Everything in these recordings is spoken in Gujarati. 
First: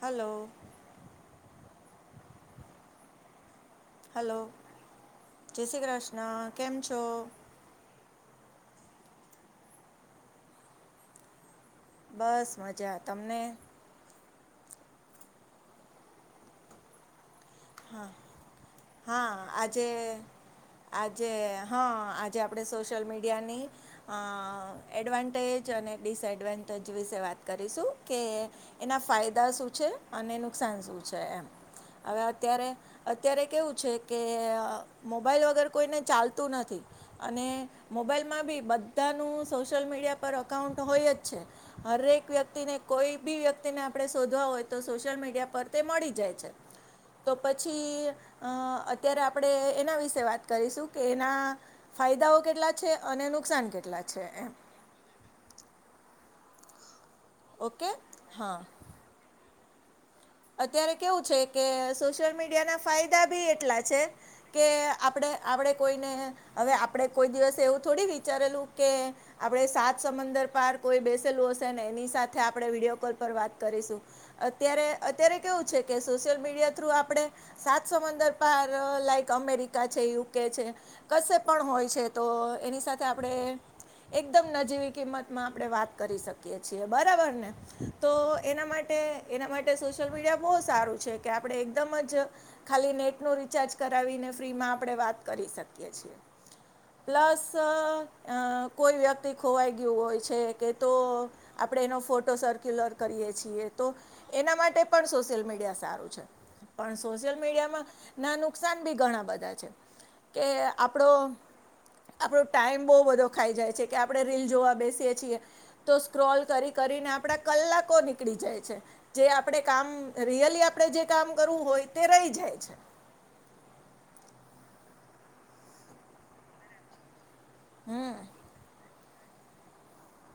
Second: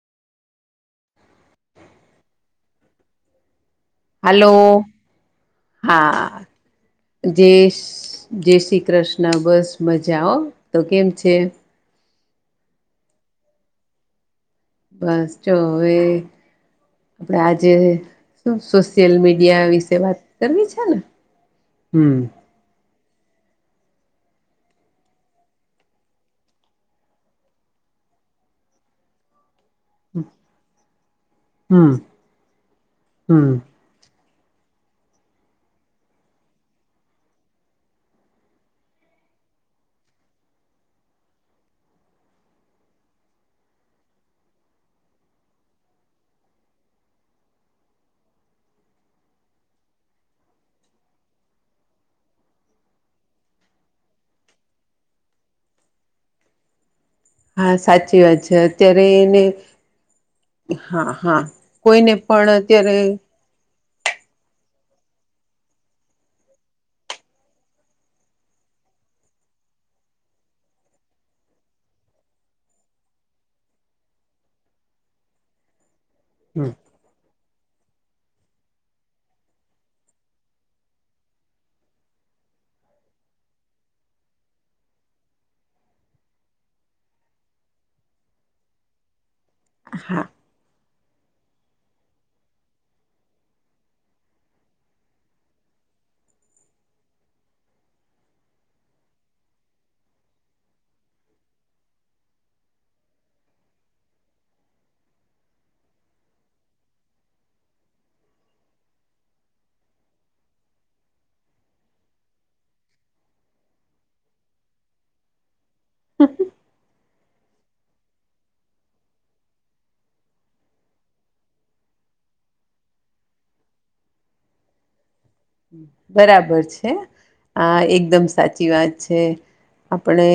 હલો હલો જય શ્રી કૃષ્ણ હા કેમ છો જે જય શ્રી કૃષ્ણ બસ મજાઓ તો કેમ છે બસ મજા તમને બસ ચ હવે આપડે આજે સોશિયલ હા મીડિયા આજે વિશે વાત કરવી છે ને હમ સોશયલ મીડિયાની એડવાન્ટેજ અને ડિસએડવાન્ટેજ વિશે વાત કરીશું કે એના ફાયદા શ ાન હમ હ અત્યારે હમ કેવું છે કે મોબાઈલ વગર કોઈને ચાલતું નથી અને મોબાઈલમાં બી બધાનું સોશિયલ મીડ પર અઉન્ટ હોય જ છે હરેક વ્યક્તિને કોઈ બી વ્યક્તિને આપણે શોધવા હોય તો સોશિયલ મીડિયા પર તે મળી જાય છે તો પછી અ અત્યારે આપણે એના વિશે વાત કરીશું કે એના ફાયદાઓ કેટલા છે અને નુકસાન કેટલા છે એમ હા ઓકે સાચી વાત છે હા અત્યારે એને અત્યારે હા કેવું છે હા કે કોઈને સોશિયલ પણ મીડિયા ના અત્યારે ફાયદા બી એટલા છે કે આપણે આપણે કોઈને હવે આપણે કોઈ દિવસે એવું થોડી વિચારેલું કે આપણે સાત સમદર પાર કોઈ બેસેલું હશે ને એની સાથે આપણે વિડીયો કોલ પર વાત કરીશું અત્યારે અત્યારે કેવું છે કે સોશિયલ મીડિયા થ્રુ આપડણે સાતસંદર પાર લાઈક અમેરિકા છે યુકે છે કશે પણ હોય છે તો તો એની સાથે આપણે એકદમ નજીવી કિંમત માં આપણે વાત કરી શકીએ છીએ બરાબર ને તો એના માટે એ એના માટે સોશિયલ હા મીડિયા બઉ સારું છે કે આપડે એકદમ જ ખાલી નેટનુ રિચાર્જ કરાવીને ફ્રી માં આપડે વાત કરી શકીએ છીએ. છીએ. પ્લસ અ કોઈ વ્યક્તિ ખોવાઈ ગયું હોય છે કે તો આપડે એનો ફોટો સર્ક્યુલર કરીએ છીએ તો એના માટે પણ સોશિયલ મીડિયા સારું છે. પણ સોશિયલ મીડિયામાં ના નુકસાન બી ઘણા બધા છે. કે આપડો આપડો ટાઈમ બઉ બધો ખાઈ જાય છે કે આપડે રીલ જોવા બેસીએ છીએ. તો સ્ક્રોલ કરી કરીને આપડા કલાકો નીકળી જાય છે. જે આપડે કામ રિયલી આપડે જે કામ કરવું હોય તે રઈ જાય છે. [inaudible] બરાબર છે. આ હમ એકદમ સાચી વાત છે. આપડે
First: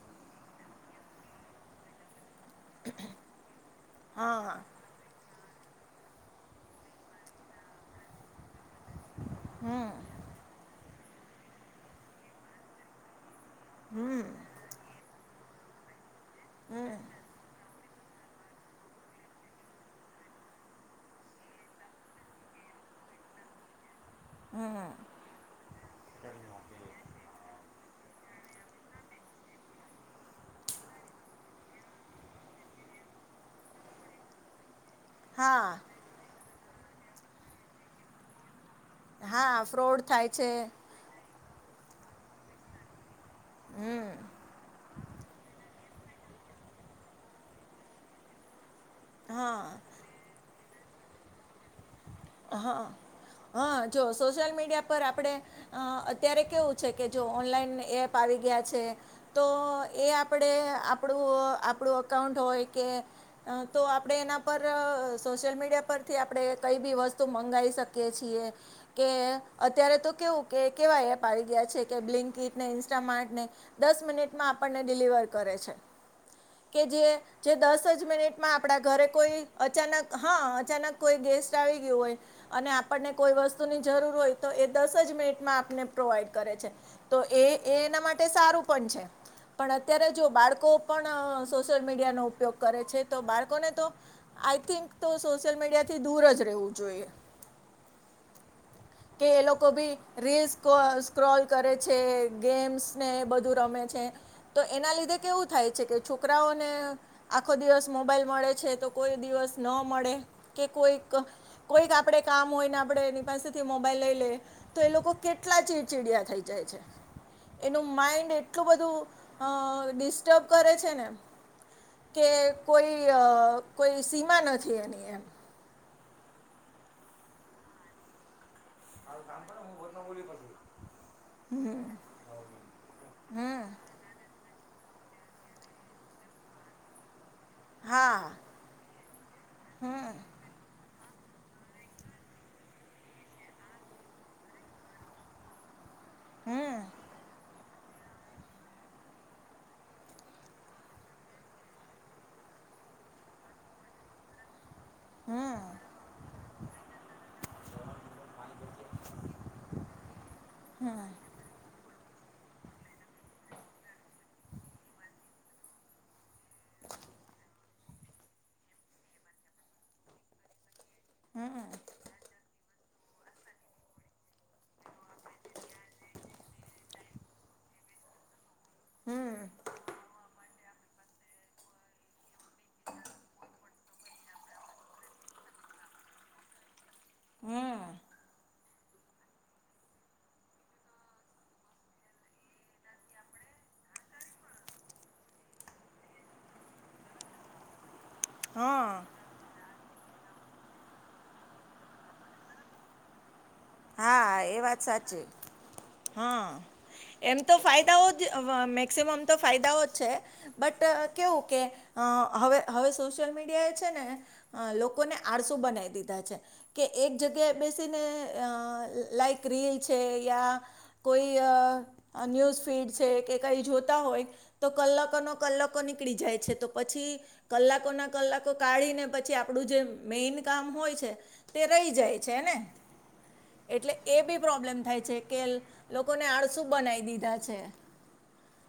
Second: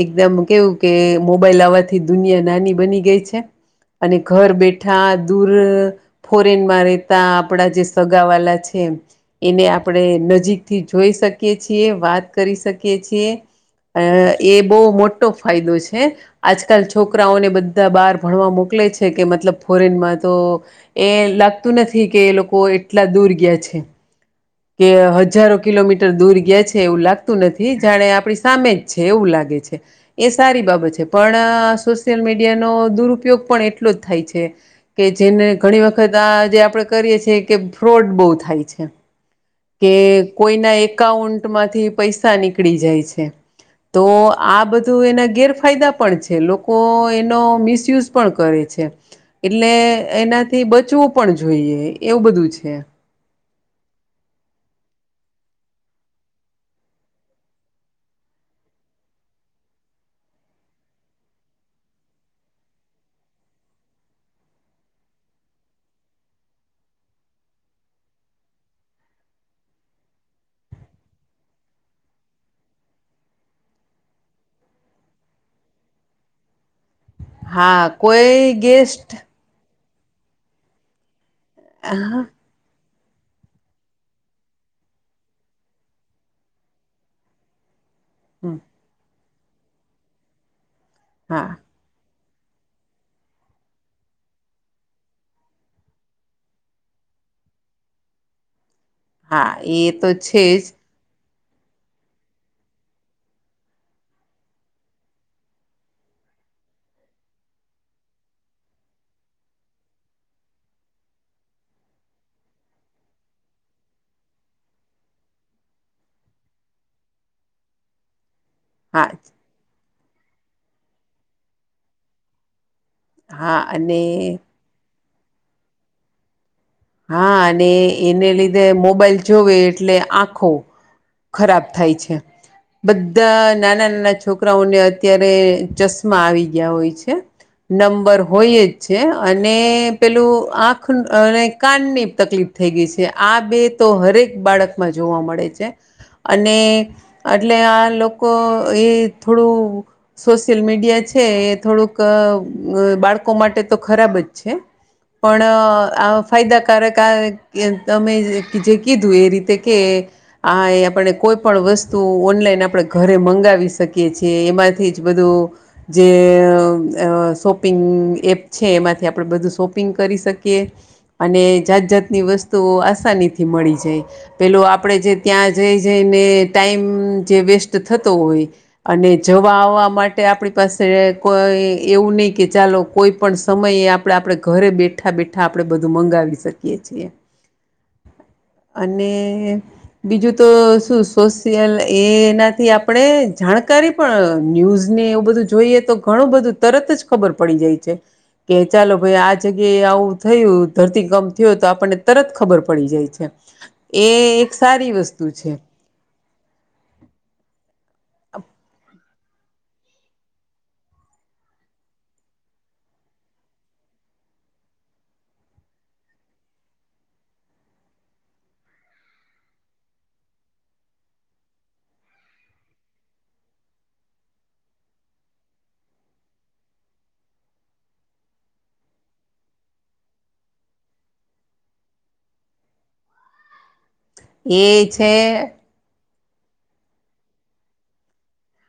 એકદમ કેવું કે મોબાઈલ આવાથી દુનિયા નાની બની ગઈ છે. અને ઘર હા બેઠા દૂર ફોરેનમાં રહેેતા આપડે જે સગાવાલા છે એને આપડે નજીકથી જોઈ શકીએ છીએ. વાત કરી શકીએ છીએ. અ એ બહુ મોટો ફાયદો છે. આજકાલ છોકરાઓને બ ધા બાર ભણવા મોકલે છે કે મતલબ ફોરેનમાં તો એ લાગતું નથી કે એ લોકો એટલા દૂર ગયા છે કે હજારો કિલોમીટર દૂર ગયા છે એવું લાગતું નથી. જાણે આપણી સામે જ છે એવું લાગે છે. એ સારી બાબત છે પણ સોશિયલ મીડિયા નો દુરપયોગ પણ એટલો જ થાય છે. કે જેને હા ઘણી વખત આ જે આપડે કરીએ છીએ કે ફ્રોડ બઉ થાય છે. હા કે ફ્રોડ થાય છે કોઈના એકાઉન્ટમાંથી પૈસા નીકળી જાય છે. તો આ બધું એના ગેરફાયદા પણ છે. લોકો એનો મિસયુઝ પણ કરે છે. હા એટલે એના તે બચવું પણ જોઈએ એવું બધું છે. હન, જો સોશિયલ મીડિયા પર આપડે અત્યારે કેવું છે કે જો ઓનલાઈન એપ આવી ગયા આ છે. તો એ આપડે આપડુ આપડુ અકાઉન્ટ હોય કે તો આપડે એના પર સોશિયલ મીડિયા પરથી આપડે કઈ બી વસ્તુ મંગાઈ શકી છીએ. કે અત્યારે તો કેવું કે કેવા એપ આવી ગયા છે કે બલિંકિતને, ઇન્માર્ટને દસ મિનિટમાં આપડને ડિલિવર કરે છે. કે જે જે દસ હા જ કોઈ મિનિટમાં આપડા ઘરે ગેસ્ટ કોઈ અચાનક હન અચાનક કોઈ ગેસ્ટ આવી ગયું હોય હા અને આપડને કોઈ વસ્તુની જરૂર હોય તો એ દસ જ મિનિટમાં આપને પ્રોવાઈડ કરે છે. તો એ એ એમના માટે હમ સારું પણ છે. પણ અત્યારે જો બાળકો પણ હા સોશિયલ મીડિયા ઉપયોગ કરે છે. તો બાળકોને તો આઈ થિંક તો સોશિયલ મીડિયાથી દૂર જ રહેવું જોઈએ. કે એ હા લોકો ભી તો છે રીલ્સ જ સ્ક્રોલ કરે છે. ગેમ્સને બધું રમે છે. તો એના લીધે કેવું થાય છે કે છોકરાઓને આખો દિવસ મોબાઈલ મળે છે તો કોઈ દિવસ ન મળે કે કોઈક કોઈક આપડે કામ હોય ને આપડે એની પાસેથી મોબાઈલ લઈ લે તો એ લોકો કેટલા ચીડચીડયા થઈ જાય છે. એનું માઇન્ડ એટલું બધું હા અ ડિસ્ટર્બ કરે છે ને કે કોઈ અ હા કોઈ અને સીમા નથી એની એમ. હા, અને એને લીધે મોબાઈલ જોવે એટલે આંખો ખરાબ થાય છે. બધા હમ નાના-નાના છોક કરાઓને અત્યારે ચશ્મા આવી ગયા હોય છે. નંબર હા હોય જ છે. અને હમ પેલું આંખ અને કાનની તકલીફ થઈ ગઈ છે. આ બે તો હરેક બાળકમાં જોવા મળે છે. હમ અને એટલે આ લોકો એ થોડું સોશિયલ મીડિયા છે એ થોડુંક બાળકો માટે તો ખરાબ જ છે હમ પણ કારક આવે એમ જે કીધું એ રીતે કે આ આપણે કોઈ પણ વસ વસ્તુ ઓનલાઈન આપણે ઘરે મંગાવી શકીએ છીએ એમાંથી જ બધું જે અ શોપિંગ એપ છે એમાંથી આપણે બધું શોપિંગ કરી શકીએ. અને હમ જાત જાતની વસ તુઓ આસાનીથી મળી જાય પેલો આપણે જે ત્યાં જઈ જઈને ટાઈમ જે વેસ્ટ થતો હોય અને હમ જવા આવવા માટે આપણે પાસે કોઈ એવું નહીં કે ચાલો કોઈ પણ સમયે આપણે આપણે ઘરે બેઠા બેઠા આપણે બ ધુ મંગાવી શકીએ છીએ. હમ અને બીજું તો શું સોશિયલ એનાથી આપણે જા જાણકારી પણ ન્યૂઝ ને એવું બધું જોઈએ તો ઘણું બધું તરત જ ખબર પડી જાય છે. કે ચાલો હા ભાઈ આ જગ્યાએ આવું થયું ધરતી કંમપ થયો તો આપણને તરત ખબર પડી જાય છે. હા એક એ વાત સારી સાચી વસ્તુ છે હા એમ તો ફાયદાઓ અવ મેક્સ તેમ તો ફાયદાઓ જ છે બટ કેવું કે હવે હવે સોશિયલ મીડિયા એ છે ને લોકોને આળસુ બનાવી દીધા છે કે એક જગ્યાએ બેસીને અ લાઈક રીલ છે યા કોઈ અ ન્યુઝ ફીડ છે કે કંઈ જોતા હોય તો કલાકોના કલાકો નીકળી જાય છે તો પછી કલાકો ના કલાકો કાઢી ને પછી આપણું જે મેન કામ હોય છે તે રહી જાય છેને એટલે એ બી પ્રોબ્લેમ થાય છે કે લોક લોકોને આળસુ બનાવી દીધા છે.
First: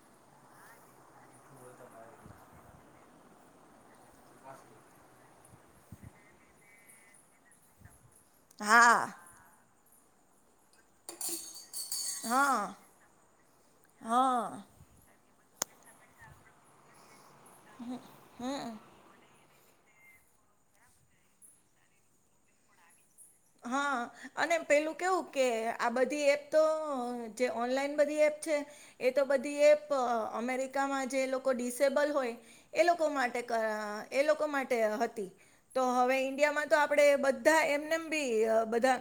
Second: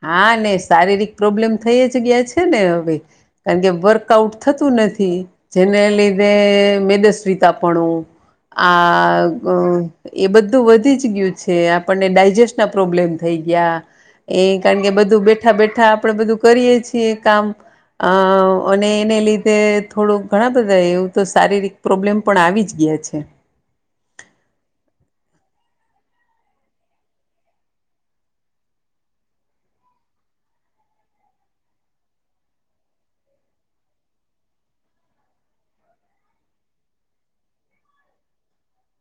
હા ને શારીરિક પ્રોબ્લેમ થઈ જ ગયા છે ને હવે કારણ કે વર્કઆઉટ થતું ને નથી જેને લીધે મેદસ વિતાપણું હા આ એ બધ ધુ વધી જ ગયું છે આપણને ડાયજેસ્ટ હા ના પ્રોબ્લેમ થઈ ગયા એ હા કારણ બધું બેઠા બેઠા આપણે બધું કરીયે છીએ કામ અ હમ અને એને લીધે તે થોડું ઘણા બધા એવું તો શારીરિક પ્રોબ્લેમ પણ આવી જ ગયા છે. હા અને પેલું કેવું કે આ બધી એપ તો જે ઓનલાઈન બધી એપ છે. એ તો બધી એપ અમેરિકામાં જે લોકો ડિસેબલ હોય એ લોકો માટે કર એ લોકો માટે હતી તો હવે ઈન્ડિયામાં તો આપણે બધા એમને બી બધા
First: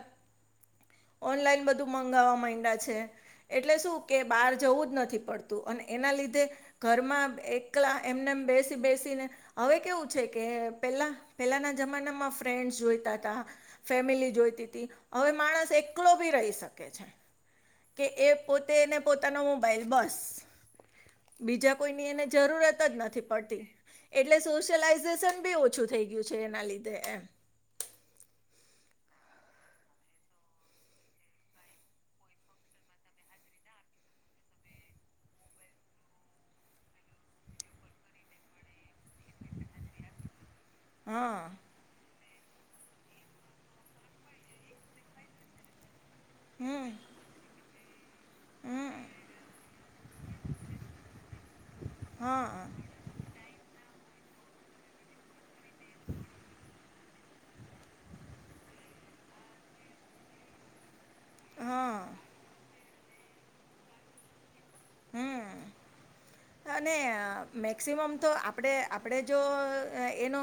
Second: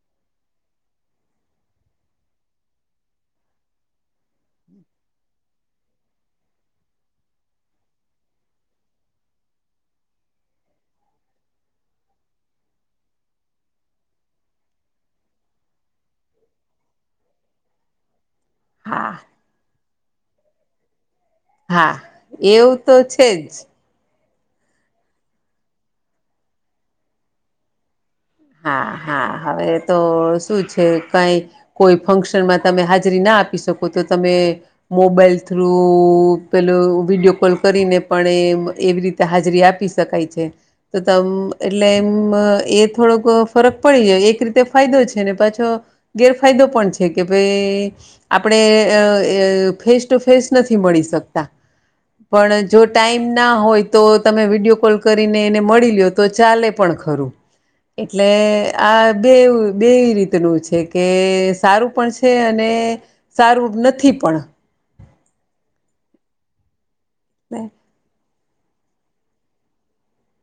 ઓનલાઈન બધું મંગાવવા માંયડા છે એટલે શું કે બહાર જવું જ નથી પડતું અને એના લી લીધે ઘરમાં એકલા એમને બેસી બેસીને હવે કેવું છે કે પેલા પેલાના જમાનામાં ફ્રેન્ડસ જોઈતા હતા ફેમિલી જોઈતી તી હવે માણસ એકલો ભી રહી શકે છે. કે એ પોતેને હા પોતાનો મોબાઈલ બસ બીજા હા કોઈની એને એવું જરૂરત જ તો નથી છે જ પડતી એટલે સોશયલાઈઝેશન બી ઓછું થઈ ગયું છે એના લીધે એમ હા હા હવે તો શું છે કંઈ કોઈ ફંક્શન મા તમે હાજરી ના આપી શકો તો તમે મોબાઈલ થ્રુ પેલો વિડીયો કોલ કરીને પણ એવી રીતે હાજરી આપી શકાય છે તો તમ હા એટલે એમ એ થોડોક ફરક પડી જાય એક રીતે ફાયદો છે ને પાછો ગેરફાયદો હમ પણ છે કે ભાઈ આપણે અ હમ અ ફેસ ટુ ફેસ નથી મળી શક શકતા હા પણ જો ટાઈમ ના હોય. તો તમે વિડીયો કોલ કરીને એને મળી લયો તો ચાલે પણ ખરું એટલે આ બેવ બેય રીતેનુ છે. કે સારું હા પણ છે. અને સારું નથી પણ. હમ્મ. અને મેક્સિમમ તો આ આપણે આપણે જો એ એનો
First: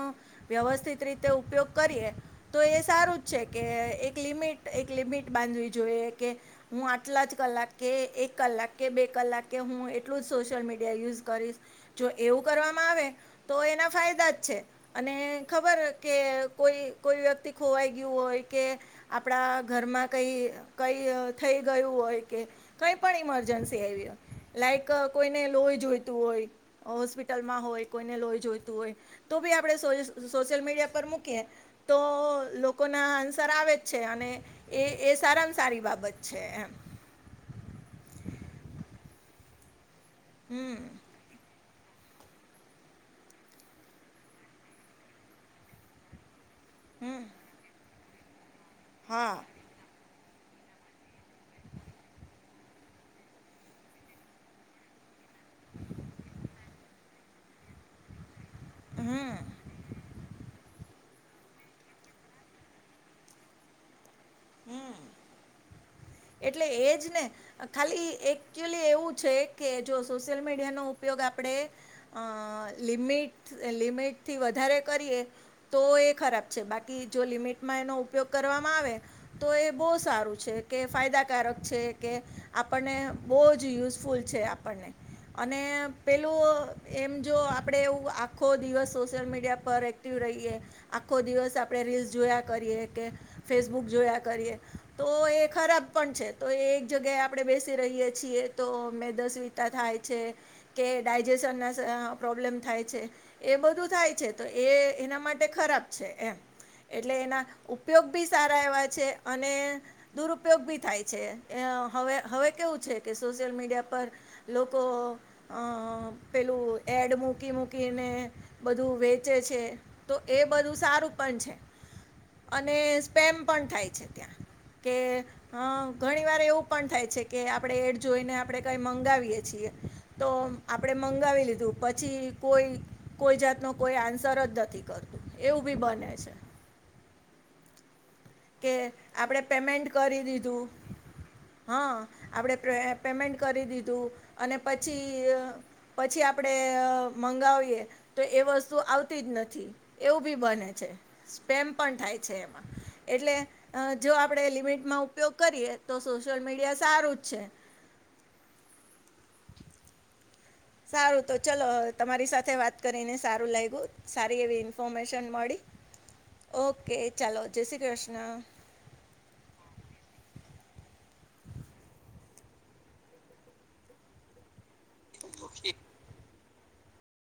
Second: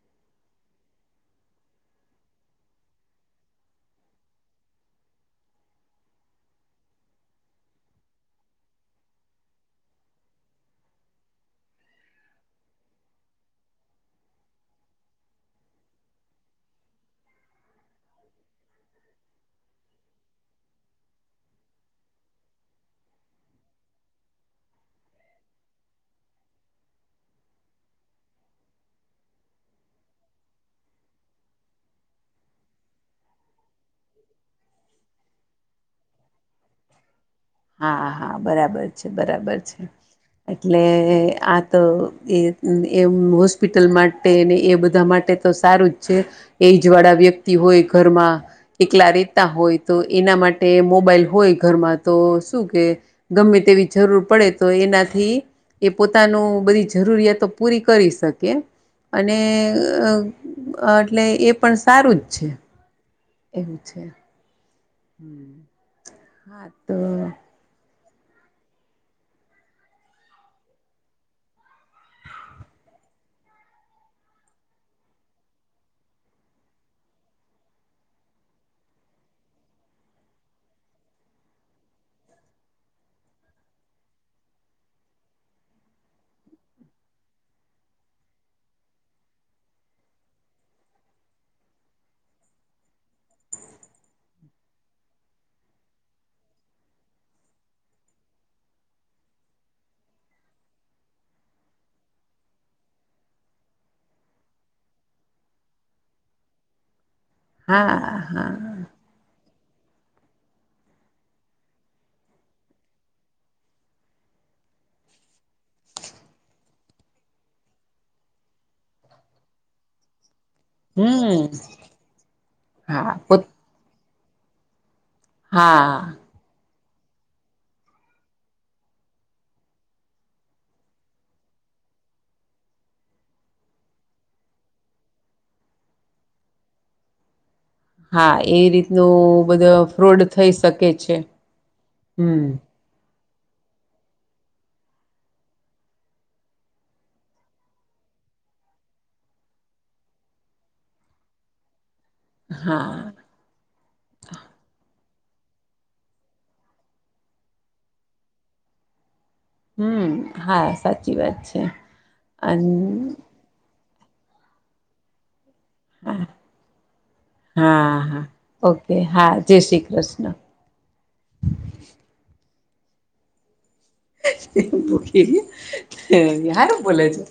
વ્યવસ્થિત રીતે ઉપયોગ કરીએ તો એ સારું છેકે. એક લિમિટ એક લિમિટ બાંધવી જોઈએ. કે હું આટલા જ કલાક કે એક કલાક કે બે કલાકે હું એટલું જ સોશિયલ મીડિયા યુઝ કરીશ. જો એવું કરવામાં આવે તો એના ફાયદ દાજ છે. અને ખબર કે કોઈ કોઈ વ્યક્તિ ખોવાઈ ગયું હોય કે આપણા ઘરમાં કંઈ કંઈ થઈ ગયું હોય કે, કંઈ પણ ઈમરજન્સી આવી હોય. લાઈક અ કોઈને લોહી જોઈતું હોય. હોસ્પિટલ માં હોય કોઈને લોય જોઈતું હોય. તો બી આપડણે સોસ સોશિયલ મીડિયા પર મૂકીએ, તો લોકો ના આન્સર આવે જ છે. અને એ એ સારામાં સારી બાબત છે એમ. હા હા બરાબર છે. બરાબર છે. હમ એટલે આ તો એ એમ એમ હોસ્પિટલ માટે એ બધા માટે તો સારું જ છે. એજ વાળા હમ વ્યક્તિ હોય ઘરમાં. એકલા હા રેતા હોય તો એના માટે મોબાાઈલ હોય ઘરમાં તો શું કે ગમે તેવી જરૂર પડે તો એનાથી એ પોતાનું બધીજ જરૂરિયાતો પૂરી કરી શકે. અને હમ અ એટલે એ પણ સારું જ છે. એવું છે. હમ્મ એટલે એજ ને ખાલી એકચ્યુલી એવું છે કે, જો સોશિયલ મીડિયાનો ઉપયોગ આપણે અ લિમિટ મિત લમિટ થી વધારે કરીએ તો એ ખરાબ છે. બાકી જો લિમિટમાં એનો ઉપયોગ કરવામાં આવે તો એ બહુ સારું છે કે, ફાયદાકારક છે કે, આપણને બહુ જ યુઝફુલ છ છે આપણને અને પેલું અ એમ જો આપડે એવું આખો દિવસ સોશિયલ મીડિયા પર એક્ટિવ રહીએ આખો દિવસ આપણે રીલ્સ જોયા કરીએ. કે ફેસબુક જોયા કરીએ તો એ ખરાબ પણ છે. તો એક જ્યાએ આપણે બેસી રહીએ છીએ તો. મે એસીદિતા થાય છે. કે ડાયજેશન ના પ્રોબ્લેમ થાય છે. એ બધું થાય છે. એતોએ એના માટે ખરાબ છે એમ. એટલે એના હા ઉપયોગ બી હા સારા એવા છે. ને દુરુપયોગ બી થાય છે. હ હવે હવે કેવું છે કે સોશિયલ મીડિયા પર લોકો અ પેલું એડ મૂકી મૂકીને બધું વેચે છે. તો એ બધું સારું પણ છે. હમ અને હા પોતા સ્પેમ પણ થાય છે ત્યાં. કે અ હા ઘણી વાર એવું પણ થાય છે કે, આપણે એડ જોઈને આપણે કઈ મંગાવીએ છીએ. તો આપણે મંગાવી લીધું પછી કોઈ કોઈ જાત નો કોઈ આન્સર જ નથી કરતું. એવું બી બને છે. [unintelligible] હા એવી કે આપણે રીતનું બધે ફ્રોડ થઈ શકે છે. હા આપડે હમ પ્રે પેમેન્ટ કરી દીધું. અને પછી અ પછી આપણે અ મંગાવીએ તો એ વસ્તુ આવતી જ નથી. એવું બી બને છે. સ્પેમ પણ થાય છે એમાં. હા એટલે અ જો આપણે લિમિટમાં ઉપયોગ કરીએ તો સોશિયલ મીડિયા સારું જ છે. હમ્મ સારું તો ચલો, તમારી સાથે અન વાત કરીને સારું લાગ્યું. સારી એવી ન્ફારમેશન મળી. હા ઓક હા હા, ઓકે હા, જય શ્રી કૃષ્ણ. [unintelligible] [unintelligible] હારુ બોલે છે.